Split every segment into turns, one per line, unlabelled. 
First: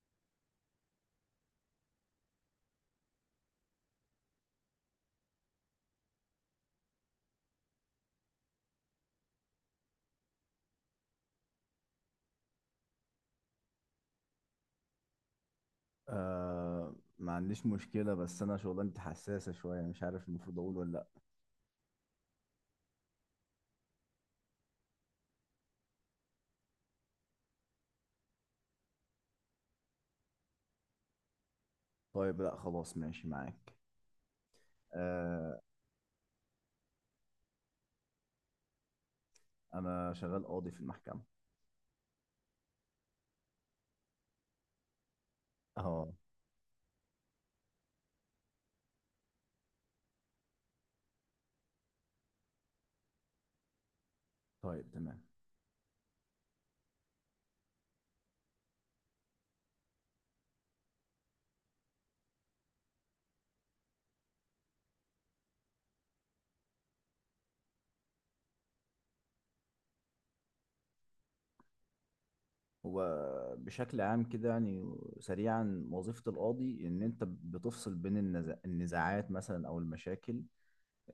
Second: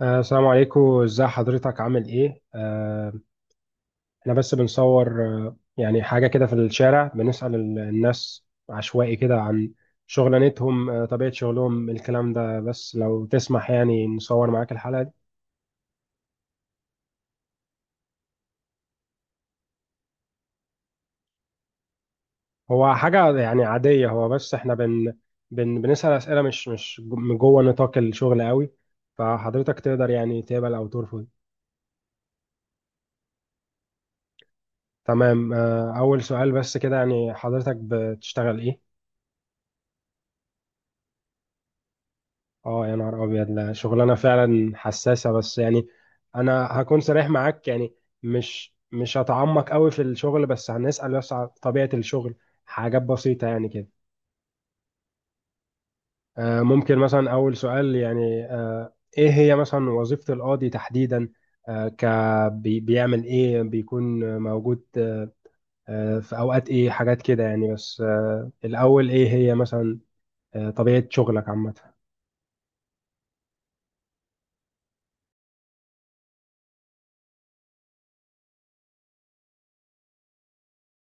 السلام عليكم، ازاي حضرتك؟ عامل ايه؟ احنا بس بنصور يعني حاجة كده في الشارع، بنسأل الناس عشوائي كده عن شغلانتهم، طبيعة شغلهم، الكلام ده. بس لو تسمح يعني نصور معاك الحلقة دي.
آه، ما عنديش مشكلة، بس أنا شغلانتي حساسة شوية، مش عارف المفروض أقول ولا لأ.
هو حاجة يعني عادية، هو بس احنا بن بن بنسأل أسئلة مش من جوه نطاق الشغل قوي. فحضرتك تقدر يعني تقبل أو ترفض.
طيب، لأ خلاص ماشي معاك.
تمام.
آه.
أول سؤال بس كده، يعني حضرتك بتشتغل ايه؟
أنا شغال قاضي في المحكمة.
اه يا نهار ابيض، لا شغلانه فعلا حساسه. بس يعني
أه.
انا هكون صريح معاك، يعني مش هتعمق قوي في الشغل، بس هنسال بس على طبيعه الشغل، حاجات بسيطه يعني كده.
طيب تمام.
ممكن مثلا اول سؤال، يعني ايه هي مثلا وظيفه القاضي تحديدا؟ آه، ك بيعمل ايه؟ بيكون موجود في اوقات ايه؟ حاجات كده يعني. بس الاول ايه هي مثلا طبيعه شغلك عامه؟
هو بشكل عام كده يعني، سريعا وظيفة القاضي إن أنت بتفصل بين النزاعات مثلا أو المشاكل،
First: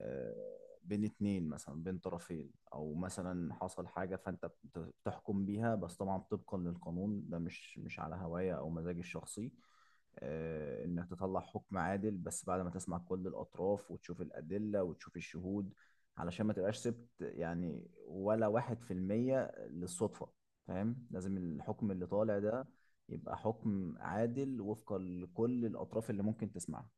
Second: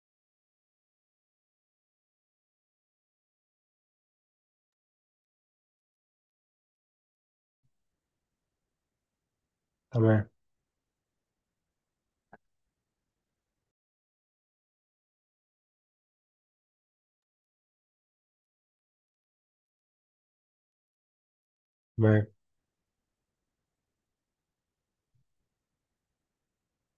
آه، بين اتنين مثلا، بين طرفين او مثلا حصل حاجة فانت بتحكم بيها، بس طبعا طبقا للقانون، ده مش على هواية او مزاجي الشخصي،
تمام.
انك تطلع حكم عادل بس بعد ما تسمع كل الاطراف وتشوف الادلة وتشوف الشهود، علشان ما تبقاش سبت يعني ولا 1% للصدفة. فاهم، لازم الحكم اللي طالع ده يبقى حكم عادل وفقا لكل الاطراف اللي ممكن تسمعها.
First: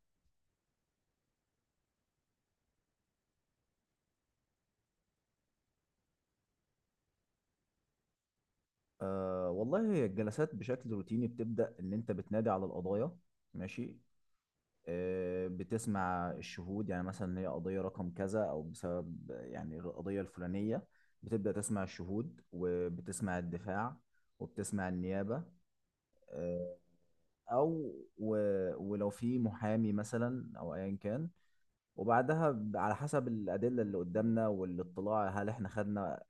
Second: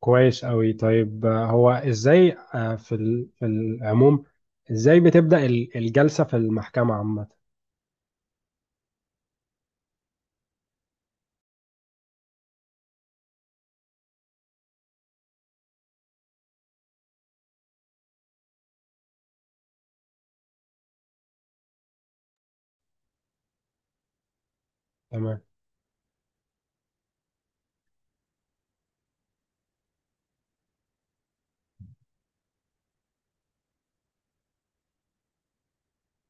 كويس أوي. طيب هو إزاي في العموم إزاي بتبدأ الجلسة في المحكمة عامة؟
آه والله، هي الجلسات بشكل روتيني بتبدأ إن أنت بتنادي على القضايا. ماشي. بتسمع الشهود، يعني مثلا هي قضية رقم كذا أو بسبب يعني القضية الفلانية، بتبدأ تسمع الشهود وبتسمع الدفاع وبتسمع
تمام،
النيابة. آه. أو و ولو في محامي مثلا أو أيا كان، وبعدها على حسب الأدلة اللي قدامنا والاطلاع، هل إحنا خدنا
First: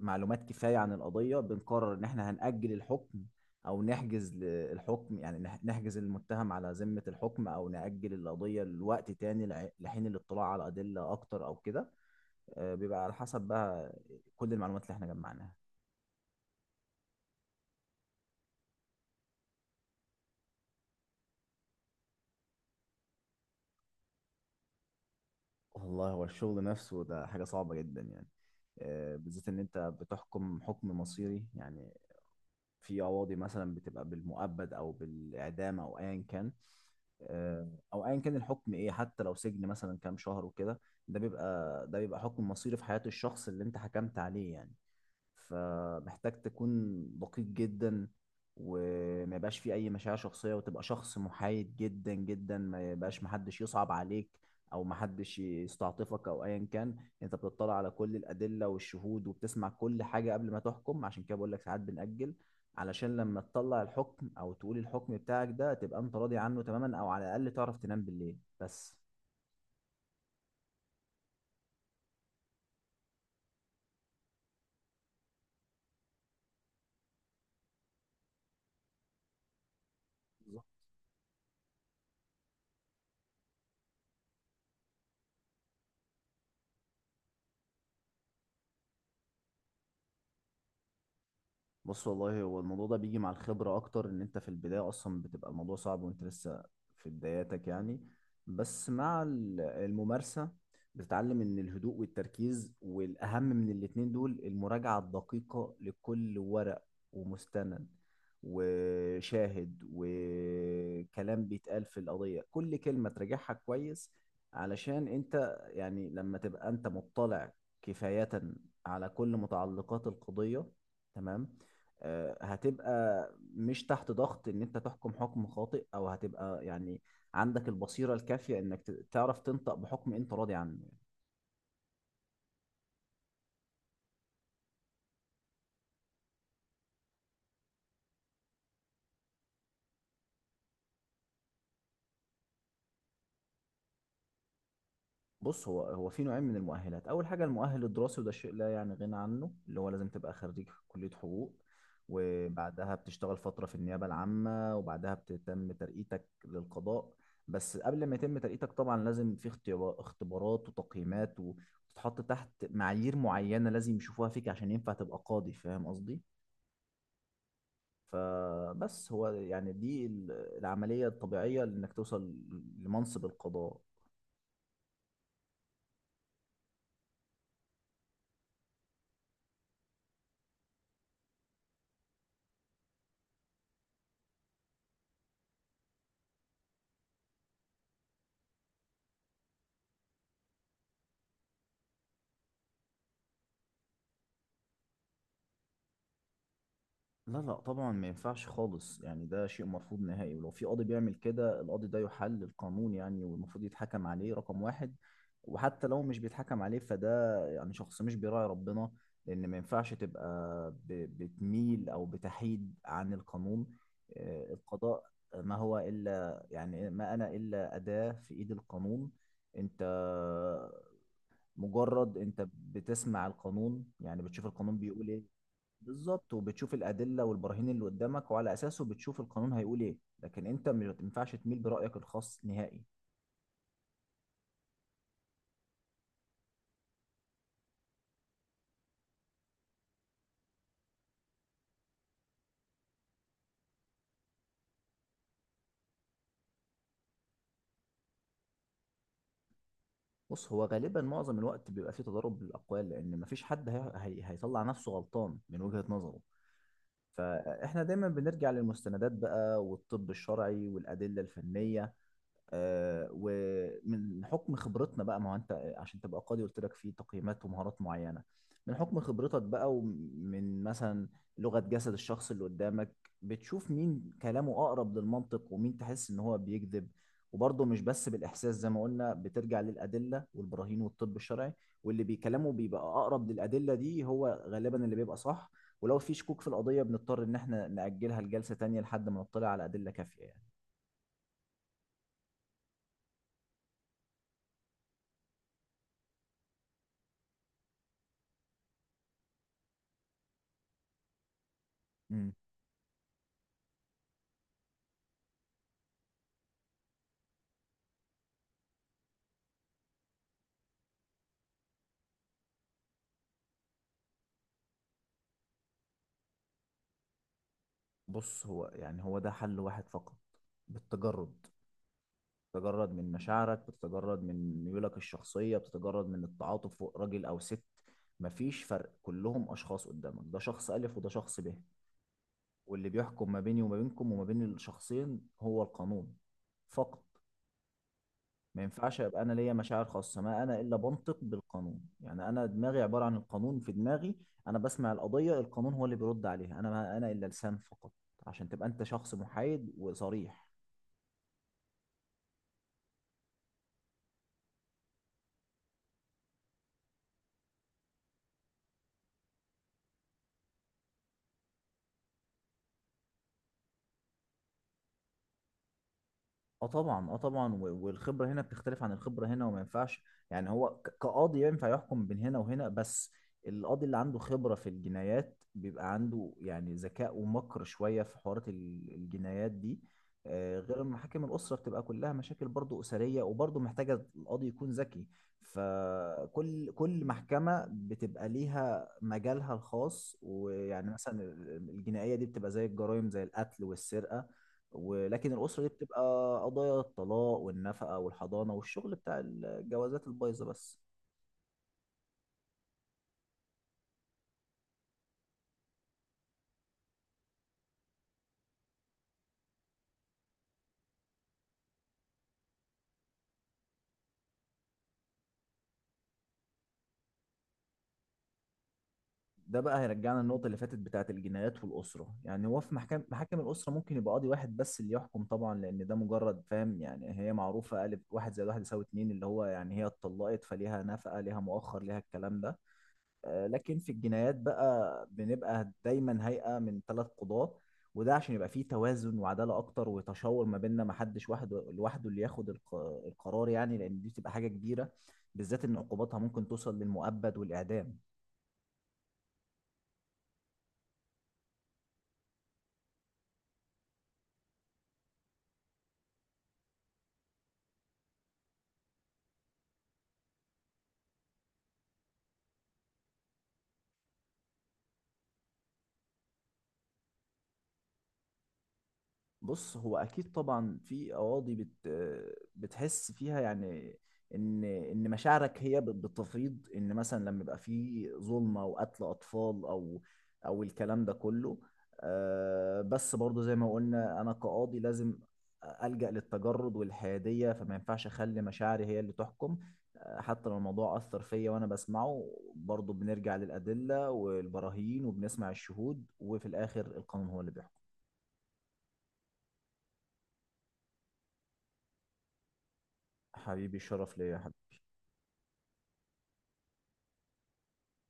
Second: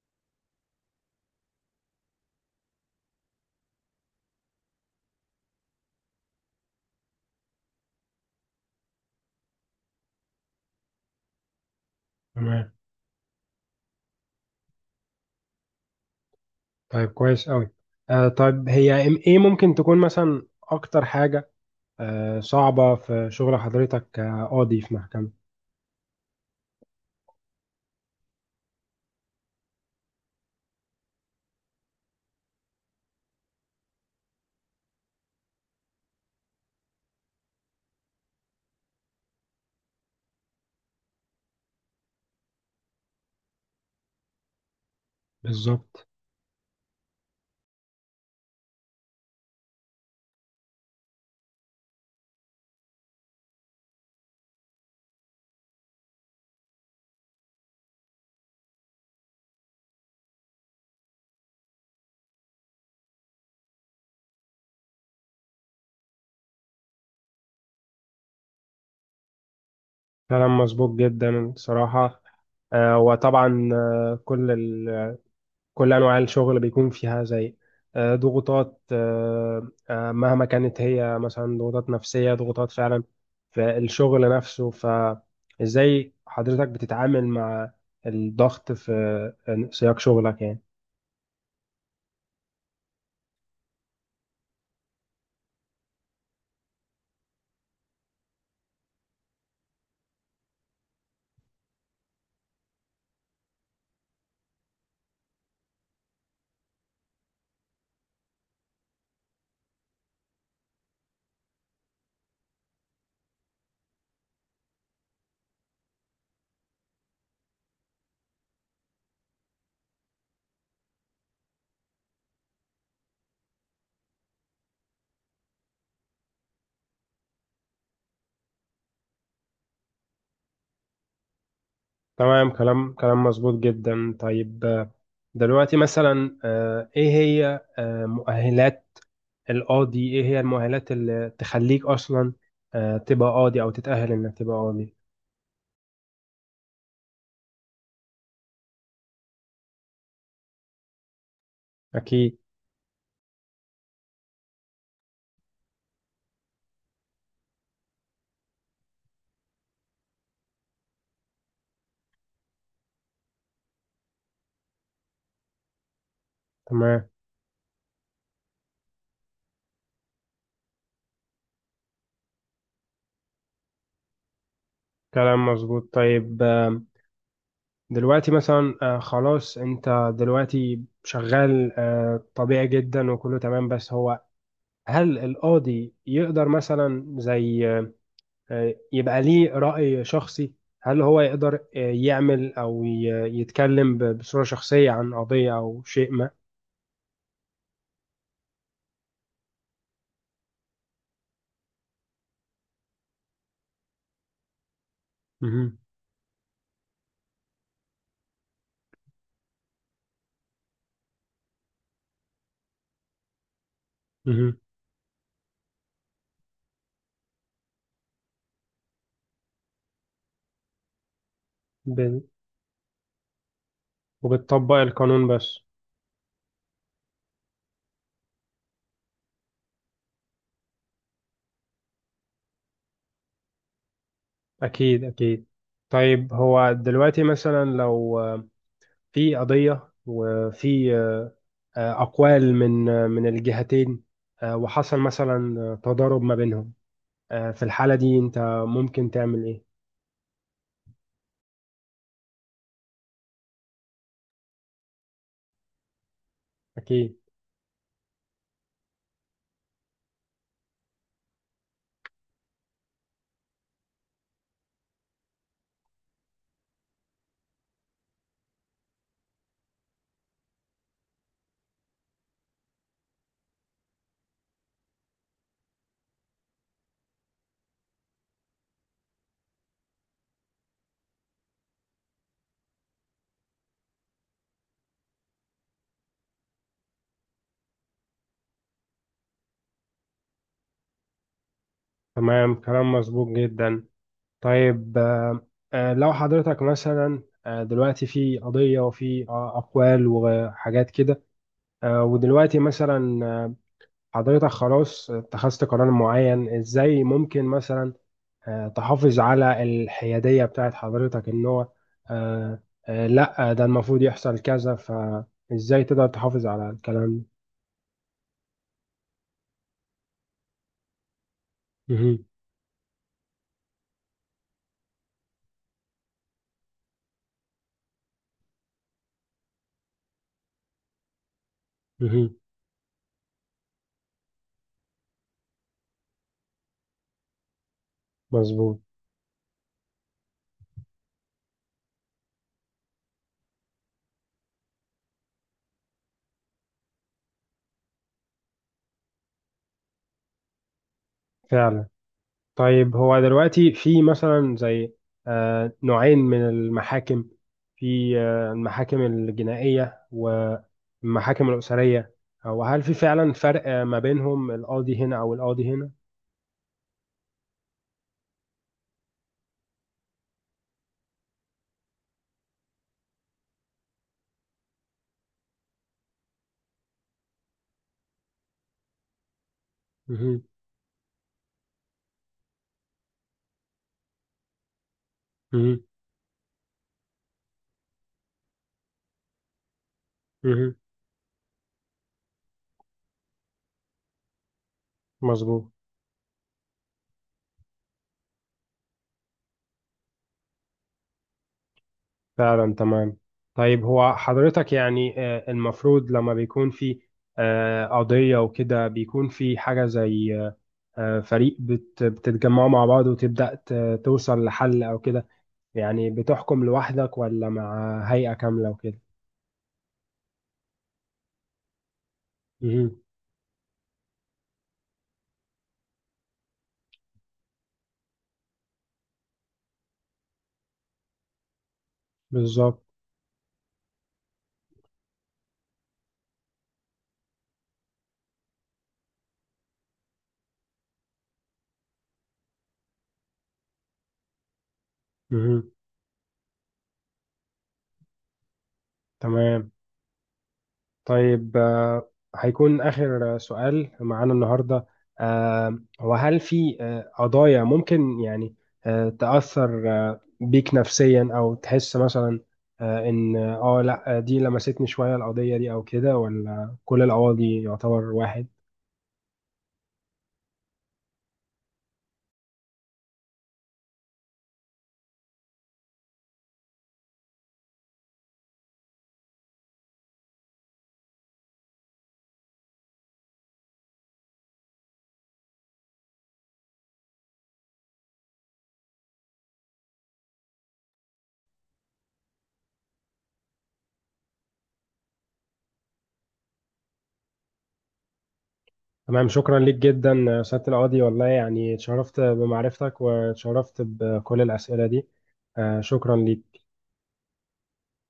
معلومات كفايه عن القضيه، بنقرر ان احنا هنأجل الحكم او نحجز الحكم، يعني نحجز المتهم على ذمه الحكم، او نأجل القضيه لوقت تاني لحين الاطلاع على ادله اكتر او كده.
تمام.
بيبقى على حسب بقى كل المعلومات اللي احنا جمعناها.
طيب كويس أوي. طيب هي إيه ممكن تكون مثلا أكتر حاجة صعبة في شغل حضرتك كقاضي في محكمة؟
والله هو الشغل نفسه ده حاجه صعبه جدا يعني، بالذات ان انت بتحكم حكم مصيري يعني. في قواضي مثلا بتبقى بالمؤبد او بالاعدام او ايا كان، او ايا كان الحكم ايه، حتى لو سجن مثلا كام شهر وكده، ده بيبقى حكم مصيري في حياة الشخص اللي انت حكمت عليه يعني.
بالظبط.
فمحتاج تكون دقيق جدا، وما يبقاش فيه اي مشاعر شخصيه، وتبقى شخص محايد جدا جدا. ما يبقاش محدش يصعب عليك او محدش يستعطفك او ايا كان. انت بتطلع على كل الادله والشهود، وبتسمع كل حاجه قبل ما تحكم. عشان كده بقول لك ساعات بنأجل، علشان لما تطلع الحكم او تقول الحكم بتاعك ده، تبقى انت راضي عنه تماما، او على الاقل تعرف تنام بالليل بس.
كلام مظبوط جدا صراحة. وطبعا كل انواع الشغل بيكون فيها زي ضغوطات، مهما كانت، هي مثلا ضغوطات نفسية، ضغوطات فعلا في الشغل نفسه. فازاي حضرتك بتتعامل مع الضغط في سياق شغلك يعني؟
بص والله هو الموضوع ده بيجي مع الخبرة أكتر، إن أنت في البداية أصلا بتبقى الموضوع صعب وأنت لسه في بداياتك يعني. بس مع الممارسة بتتعلم إن الهدوء والتركيز، والأهم من الاتنين دول المراجعة الدقيقة لكل ورق ومستند وشاهد وكلام بيتقال في القضية. كل كلمة تراجعها كويس، علشان أنت يعني لما تبقى أنت مطلع كفاية على كل متعلقات القضية، تمام، هتبقى مش تحت ضغط ان انت تحكم حكم خاطئ، او هتبقى يعني عندك البصيرة الكافية انك تعرف تنطق بحكم انت راضي عنه.
تمام. كلام مظبوط جدا. طيب دلوقتي مثلا ايه هي مؤهلات القاضي؟ ايه هي المؤهلات اللي تخليك اصلا تبقى قاضي او تتأهل انك تبقى قاضي؟
بص، هو في نوعين من المؤهلات. اول حاجه المؤهل الدراسي، وده شيء لا يعني غنى عنه، اللي هو لازم تبقى خريج كليه حقوق،
اكيد.
وبعدها بتشتغل فتره في النيابه العامه، وبعدها بتتم ترقيتك للقضاء. بس قبل ما يتم ترقيتك طبعا لازم في اختبارات وتقييمات، وتتحط تحت معايير معينه لازم يشوفوها فيك عشان ينفع تبقى قاضي. فاهم قصدي؟
تمام.
فبس هو يعني دي العمليه الطبيعيه لانك توصل لمنصب القضاء.
كلام مظبوط. طيب دلوقتي مثلا خلاص انت دلوقتي شغال طبيعي جدا وكله تمام. بس هو هل القاضي يقدر مثلا زي يبقى ليه رأي شخصي؟ هل هو يقدر يعمل او يتكلم بصورة شخصية عن قضية او شيء ما؟
لا لا طبعا، ما ينفعش خالص، يعني ده شيء مرفوض نهائي. ولو في قاضي بيعمل كده، القاضي ده يحل القانون يعني، والمفروض يتحكم عليه رقم واحد.
مهم.
وحتى لو مش بيتحكم عليه، فده يعني شخص مش بيراعي ربنا. لأن ما ينفعش تبقى بتميل أو بتحيد عن القانون.
مهم.
القضاء ما هو إلا يعني، ما أنا إلا أداة في إيد القانون. أنت مجرد
ب-
أنت بتسمع القانون، يعني بتشوف
وبتطبق
القانون بيقول إيه.
القانون بس.
بالظبط. وبتشوف الادله والبراهين اللي قدامك، وعلى اساسه بتشوف القانون هيقول ايه. لكن انت ما ينفعش تميل برايك الخاص نهائي.
اكيد، اكيد. طيب هو دلوقتي مثلا لو في قضية وفي أقوال من الجهتين، وحصل مثلا تضارب ما بينهم، في الحالة دي أنت ممكن تعمل إيه؟
بص هو غالبا معظم الوقت بيبقى فيه تضارب بالاقوال، لان مفيش حد هيطلع نفسه غلطان من وجهه نظره.
أكيد.
فاحنا دايما بنرجع للمستندات بقى، والطب الشرعي والادله الفنيه. ومن حكم خبرتنا بقى، ما هو انت، عشان تبقى قاضي قلت لك في تقييمات ومهارات معينه. من حكم خبرتك بقى، ومن مثلا لغه جسد الشخص اللي قدامك، بتشوف مين كلامه اقرب للمنطق ومين تحس ان هو بيكذب. وبرضه مش بس بالاحساس، زي ما قلنا بترجع للادله والبراهين والطب الشرعي، واللي بيكلمه بيبقى اقرب للادله دي هو غالبا اللي بيبقى صح. ولو في شكوك في القضيه بنضطر ان احنا ناجلها لجلسه تانية لحد ما نطلع على ادله كافيه يعني.
تمام. كلام مظبوط جدا. طيب لو حضرتك مثلا دلوقتي في قضية وفي أقوال وحاجات كده،
مم.
ودلوقتي مثلا حضرتك خلاص اتخذت قرار معين، إزاي ممكن مثلا تحافظ على الحيادية بتاعت حضرتك، ان هو آه، لا، ده المفروض يحصل كذا؟ فازاي تقدر تحافظ على الكلام ده؟
بص هو يعني، هو ده حل واحد فقط، بالتجرد.
مهم،
تتجرد من مشاعرك، بتتجرد من ميولك الشخصية، بتتجرد من التعاطف، فوق راجل أو ست مفيش فرق. كلهم أشخاص قدامك، ده شخص ألف وده شخص ب.
مهم.
واللي بيحكم ما بيني وما بينكم وما بين الشخصين هو القانون فقط. ما
مظبوط.
ينفعش أبقى أنا ليا مشاعر خاصة، ما أنا إلا بنطق بالقانون. يعني أنا دماغي عبارة عن القانون، في دماغي أنا بسمع القضية، القانون هو اللي بيرد عليها، أنا ما أنا إلا لسان فقط، عشان تبقى أنت شخص محايد وصريح.
فعلا. طيب هو دلوقتي في مثلا زي نوعين من المحاكم، في المحاكم الجنائية والمحاكم الأسرية، وهل في فعلا فرق ما بينهم القاضي هنا أو القاضي هنا؟
اه طبعا، اه طبعا، والخبره هنا بتختلف عن الخبره هنا. وما ينفعش يعني هو كقاضي ينفع يحكم بين هنا وهنا. بس القاضي اللي عنده خبره في الجنايات بيبقى عنده يعني ذكاء ومكر شويه في حوارات الجنايات دي،
مهم،
غير المحاكم الاسره. بتبقى كلها مشاكل برضو اسريه، وبرضو محتاجه القاضي يكون ذكي.
مهم،
فكل محكمه بتبقى ليها مجالها الخاص،
مهم.
ويعني مثلا الجنائيه دي بتبقى زي الجرائم، زي القتل والسرقه. ولكن الأسرة
مظبوط.
دي بتبقى قضايا الطلاق والنفقة والحضانة، والشغل بتاع الجوازات البايظة بس.
فعلا. تمام. طيب هو حضرتك يعني المفروض لما بيكون في قضية وكده بيكون في حاجة زي فريق بتتجمعوا مع بعض وتبدأ توصل لحل أو كده؟ يعني بتحكم لوحدك ولا مع هيئة كاملة وكده؟
ده بقى هيرجعنا للنقطة اللي فاتت بتاعة الجنايات والأسرة. يعني هو في
مهم.
محاكم الأسرة، ممكن يبقى قاضي واحد بس اللي يحكم طبعا، لأن ده مجرد فاهم يعني، هي معروفة قالب، 1+1=2، اللي هو يعني هي اتطلقت فليها نفقة ليها مؤخر ليها الكلام ده.
بالظبط.
لكن في الجنايات بقى بنبقى دايما هيئة من ثلاث قضاة. وده عشان يبقى فيه توازن وعدالة أكتر، وتشاور ما بيننا، ما حدش وحده لوحده اللي ياخد القرار يعني، لأن دي بتبقى حاجة كبيرة، بالذات
مهم.
إن عقوباتها ممكن توصل للمؤبد والإعدام.
تمام. طيب هيكون آخر سؤال معانا النهاردة. وهل في قضايا ممكن يعني تأثر بيك نفسيا، أو تحس مثلا إن لأ، دي لمستني شوية القضية دي أو كده، ولا كل القواضي يعتبر واحد؟
بص هو اكيد طبعا في قواضي بتحس فيها يعني، ان مشاعرك هي بتفيض، ان مثلا لما يبقى في ظلمه وقتل اطفال او الكلام ده كله. بس برضو زي ما قلنا، انا كقاضي لازم ألجأ للتجرد والحياديه، فما ينفعش اخلي مشاعري هي اللي تحكم. حتى لو الموضوع اثر فيا وانا بسمعه، برضو بنرجع للادله والبراهين، وبنسمع الشهود، وفي الاخر القانون هو اللي بيحكم.
تمام. شكرا ليك جدا سيادة القاضي، والله يعني اتشرفت بمعرفتك
حبيبي
واتشرفت
الشرف ليا يا
بكل
حبيبي.
الأسئلة دي. شكرا ليك.